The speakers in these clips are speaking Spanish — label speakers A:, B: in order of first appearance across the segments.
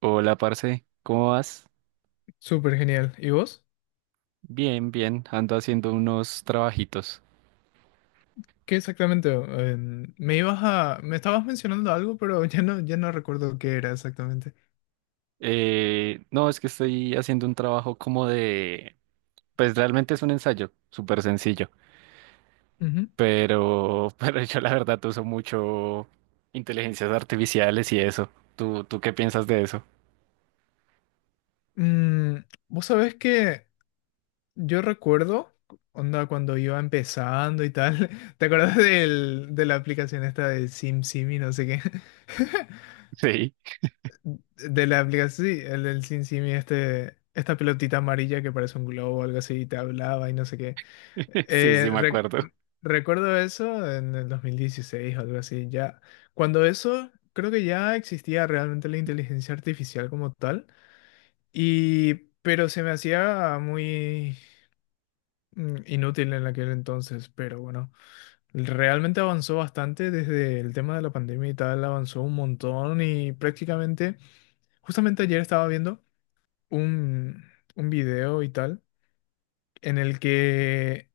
A: Hola, parce, ¿cómo vas?
B: Súper genial. ¿Y vos?
A: Bien, ando haciendo unos trabajitos.
B: ¿Qué exactamente? Me estabas mencionando algo, pero ya no recuerdo qué era exactamente.
A: No, es que estoy haciendo un trabajo pues realmente es un ensayo, súper sencillo,
B: Ujú.
A: pero, pero yo la verdad uso mucho inteligencias artificiales y eso. ¿Tú ¿qué piensas de eso?
B: Vos sabés que yo recuerdo, onda, cuando iba empezando y tal, ¿te acordás de la aplicación esta de SimSimi, no sé qué?
A: Sí,
B: De la aplicación, sí, el del Sin Simi, este, esta pelotita amarilla que parece un globo o algo así, y te hablaba y no sé qué.
A: sí, sí,
B: Eh,
A: me
B: rec-
A: acuerdo.
B: recuerdo eso en el 2016 o algo así, ya. Cuando eso, creo que ya existía realmente la inteligencia artificial como tal, y, pero se me hacía muy inútil en aquel entonces, pero bueno, realmente avanzó bastante desde el tema de la pandemia y tal, avanzó un montón y prácticamente, justamente ayer estaba viendo un, un video y tal, en el que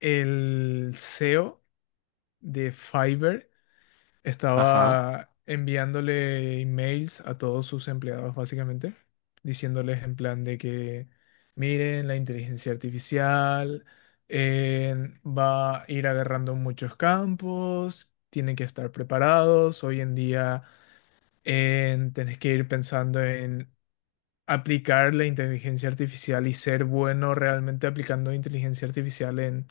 B: el CEO de Fiverr
A: Ajá,
B: estaba enviándole emails a todos sus empleados, básicamente, diciéndoles en plan de que, miren, la inteligencia artificial eh, va a ir agarrando muchos campos, tienen que estar preparados, hoy en día. Tenés que ir pensando en aplicar la inteligencia artificial y ser bueno realmente aplicando inteligencia artificial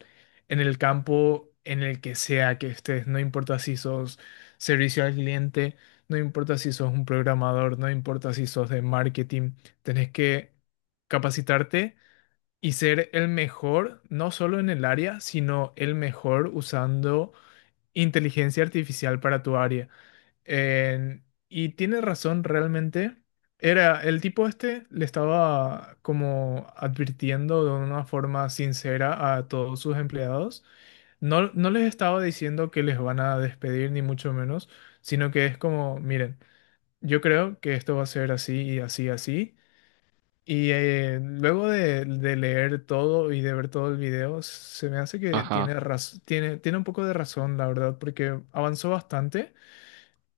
B: en el campo en el que sea que estés. No importa si sos servicio al cliente, no importa si sos un programador, no importa si sos de marketing, tenés que capacitarte y ser el mejor, no solo en el área, sino el mejor usando inteligencia artificial para tu área. En- y tiene razón realmente. Era, el tipo este le estaba como advirtiendo de una forma sincera a todos sus empleados. No les estaba diciendo que les van a despedir ni mucho menos, sino que es como, miren, yo creo que esto va a ser así y así, así. Y luego de leer todo y de ver todo el video, se me hace que
A: ajá,
B: tiene un poco de razón, la verdad, porque avanzó bastante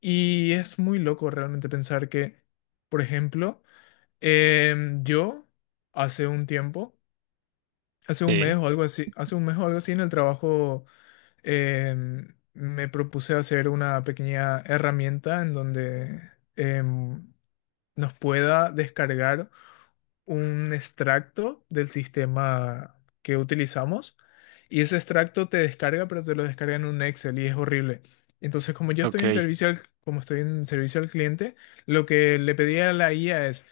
B: y es muy loco realmente pensar que, por ejemplo, yo hace un tiempo,
A: sí,
B: hace un mes o algo así en el trabajo me propuse hacer una pequeña herramienta en donde em, nos pueda descargar un extracto del sistema que utilizamos y ese extracto te descarga, pero te lo descarga en un Excel y es horrible. Entonces,
A: ok.
B: como estoy en servicio al cliente, lo que le pedí a la IA es,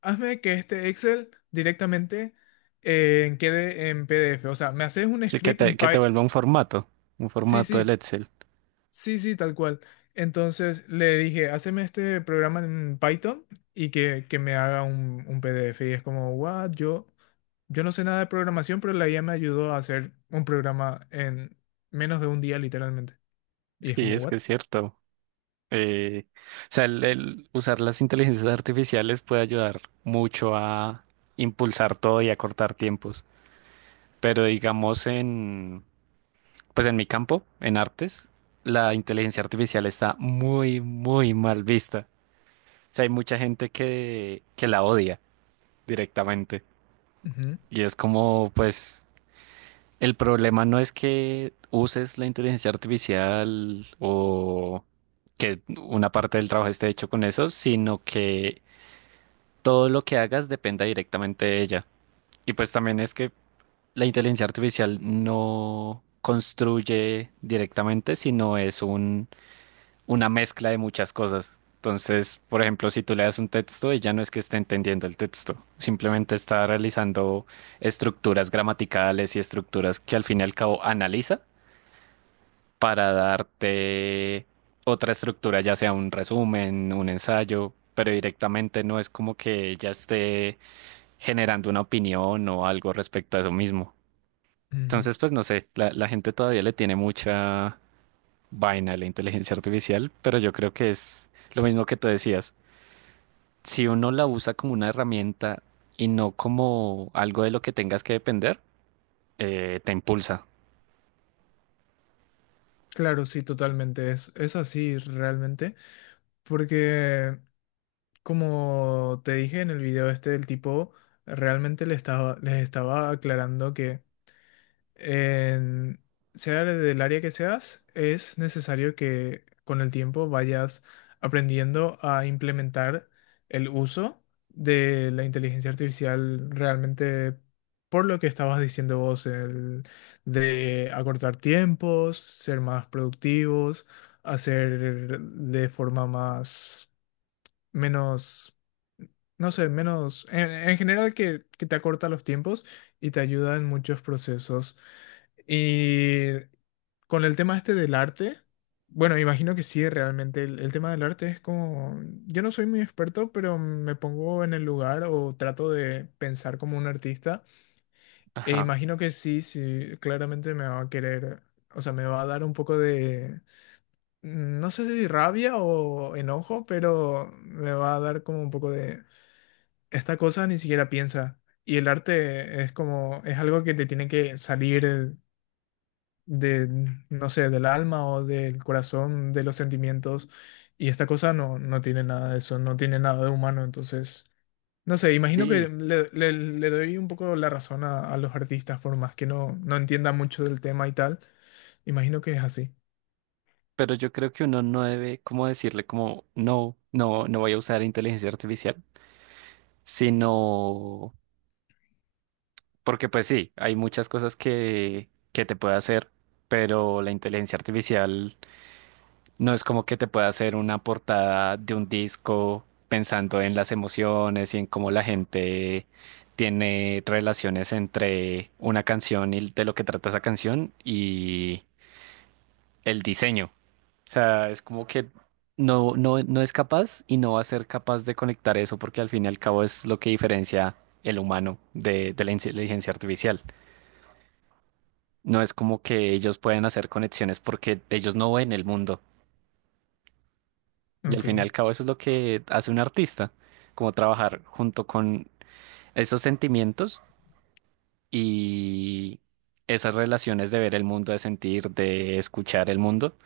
B: hazme que este Excel directamente quede en PDF. O sea, me haces un
A: Sí, que
B: script en
A: te, que te
B: Python.
A: vuelva un
B: Sí,
A: formato del
B: sí.
A: Excel.
B: Sí, sí, tal cual. Entonces le dije, haceme este programa en Python y que me haga un PDF. Y es como, what, yo no sé nada de programación, pero la IA me ayudó a hacer un programa en menos de un día, literalmente. Y es
A: Sí,
B: como,
A: es
B: what?
A: que es cierto. O sea, el usar las inteligencias artificiales puede ayudar mucho a impulsar todo y a cortar tiempos. Pero pues en mi campo, en artes, la inteligencia artificial está muy, muy mal vista. O sea, hay mucha gente que la odia directamente.
B: Ujú,
A: Y es como, pues, el problema no es que uses la inteligencia artificial o que una parte del trabajo esté hecho con eso, sino que todo lo que hagas dependa directamente de ella. Y pues también es que la inteligencia artificial no construye directamente, una mezcla de muchas cosas. Entonces, por ejemplo, si tú le das un texto, ella no es que esté entendiendo el texto, simplemente está realizando estructuras gramaticales y estructuras que al fin y al cabo analiza para darte otra estructura, ya sea un resumen, un ensayo, pero directamente no es como que ella esté generando una opinión o algo respecto a eso mismo.
B: ujú.
A: Entonces, pues no sé, la gente todavía le tiene mucha vaina a la inteligencia artificial, pero yo creo que es lo mismo que tú decías. Si uno la usa como una herramienta y no como algo de lo que tengas que depender, te impulsa.
B: Claro, sí, totalmente. Es así realmente. Porque, como te dije en el video este, el tipo realmente les estaba aclarando que en, sea del área que seas, es necesario que con el tiempo vayas aprendiendo a implementar el uso de la inteligencia artificial realmente por lo que estabas diciendo vos, el de acortar tiempos, ser más productivos, hacer de forma más, menos, no sé, menos, en general que te acorta los tiempos y te ayuda en muchos procesos. Y con el tema este del arte, bueno, me imagino que sí, realmente el tema del arte es como, yo no soy muy experto, pero me pongo en el lugar o trato de pensar como un artista e
A: Ajá.
B: imagino que sí, sí, claramente me va a querer, o sea, me va a dar un poco de, no sé si rabia o enojo, pero me va a dar como un poco de, esta cosa ni siquiera piensa. Y el arte es como, es algo que te tiene que salir de, no sé, del alma o del corazón, de los sentimientos. Y esta cosa no, no tiene nada de eso, no tiene nada de humano. Entonces, no sé, imagino que
A: Sí,
B: le doy un poco la razón a los artistas, por más que no, no entienda mucho del tema y tal. Imagino que es así.
A: pero yo creo que uno no debe como decirle como no voy a usar inteligencia artificial, sino. Porque pues sí, hay muchas cosas que te puede hacer, pero la inteligencia artificial no es como que te pueda hacer una portada de un disco pensando en las emociones y en cómo la gente tiene relaciones entre una canción y de lo que trata esa canción y el diseño. O sea, es como que no es capaz y no va a ser capaz de conectar eso porque al fin y al cabo es lo que diferencia el humano de la inteligencia artificial. No es como que ellos pueden hacer conexiones porque ellos no ven el mundo. Y al
B: Ok,
A: fin y al cabo eso es lo que hace un artista, como trabajar junto con esos sentimientos y esas relaciones de ver el mundo, de sentir, de escuchar el mundo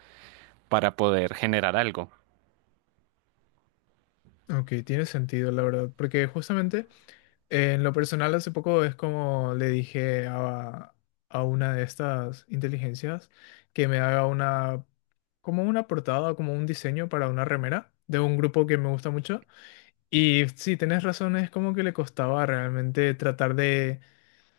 A: para poder generar algo.
B: ok, tiene sentido, la verdad. Porque justamente. En lo personal, hace poco es como le dije a una de estas inteligencias que me haga una, como una portada, como un diseño para una remera de un grupo que me gusta mucho. Y sí, tenés razón, es como que le costaba realmente tratar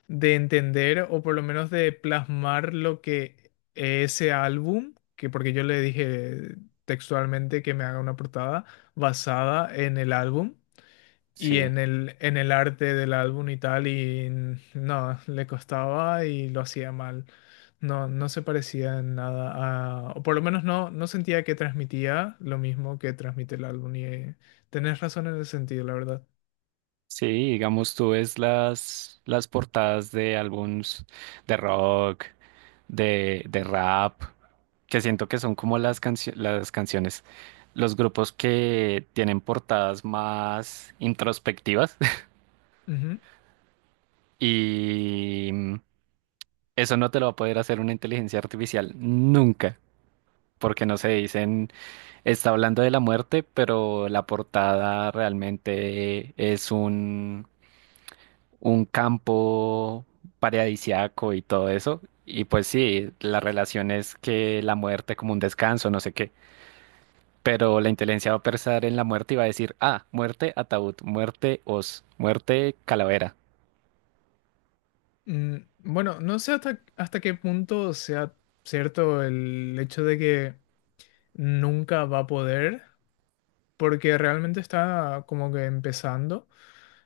B: de entender o por lo menos de plasmar lo que ese álbum, que porque yo le dije textualmente que me haga una portada basada en el álbum. Y
A: Sí.
B: en el arte del álbum y tal, y no, le costaba y lo hacía mal. No, no se parecía en nada a, o por lo menos no, no sentía que transmitía lo mismo que transmite el álbum. Y tenés razón en ese sentido, la verdad.
A: Sí, digamos, tú ves las portadas de álbums de rock, de rap, que siento que son como las canciones, los grupos que tienen portadas más introspectivas
B: Ujú.
A: y eso no te lo va a poder hacer una inteligencia artificial nunca, porque no se dicen, está hablando de la muerte, pero la portada realmente es un campo paradisiaco y todo eso. Y pues sí, la relación es que la muerte como un descanso, no sé qué. Pero la inteligencia va a pensar en la muerte y va a decir, ah, muerte ataúd, muerte os, muerte calavera.
B: Bueno, no sé hasta qué punto sea cierto el hecho de que nunca va a poder, porque realmente está como que empezando.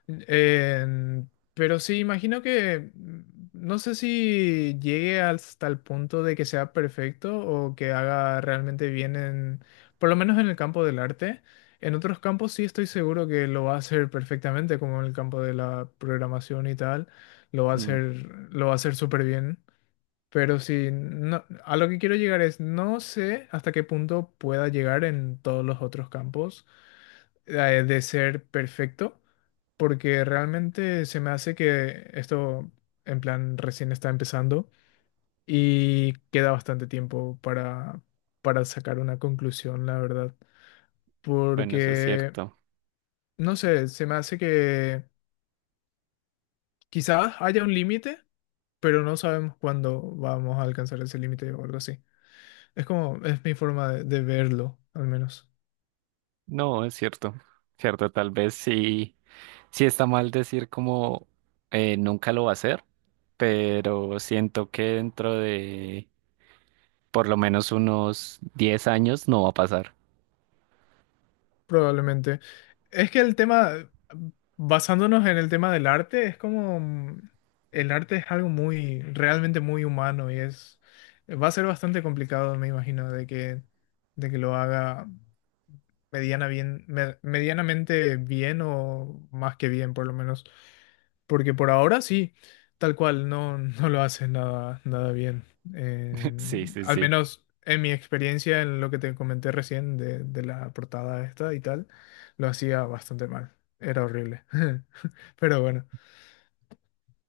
B: Pero sí, imagino que no sé si llegue hasta el punto de que sea perfecto o que haga realmente bien en, por lo menos en el campo del arte. En otros campos sí estoy seguro que lo va a hacer perfectamente, como en el campo de la programación y tal, lo va a
A: Mm,
B: hacer, lo va a hacer súper bien. Pero sí, no, a lo que quiero llegar es, no sé hasta qué punto pueda llegar en todos los otros campos eh, de ser perfecto, porque realmente se me hace que esto, en plan, recién está empezando y queda bastante tiempo para sacar una conclusión, la verdad.
A: bueno, eso es
B: Porque,
A: cierto.
B: no sé, se me hace que quizás haya un límite, pero no sabemos cuándo vamos a alcanzar ese límite o algo así. Es como, es mi forma de verlo, al menos.
A: No, es cierto. Cierto, tal vez sí, sí está mal decir como nunca lo va a hacer, pero siento que dentro de por lo menos unos 10 años no va a pasar.
B: Probablemente. Es que el tema, basándonos en el tema del arte, es como, el arte es algo muy, realmente muy humano y es, va a ser bastante complicado, me imagino, de que lo haga. Medianamente bien o más que bien, por lo menos. Porque por ahora sí, tal cual, no, no lo hace nada, nada bien. Eh,
A: Sí, sí,
B: al
A: sí.
B: menos en mi experiencia, en lo que te comenté recién de la portada esta y tal, lo hacía bastante mal. Era horrible. Pero bueno,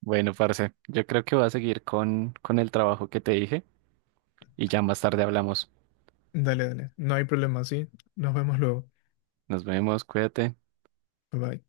A: Bueno, parce, yo creo que voy a seguir con el trabajo que te dije y ya más tarde hablamos.
B: dale, dale. No hay problema, sí. Nos vemos luego.
A: Nos vemos, cuídate.
B: Bye bye.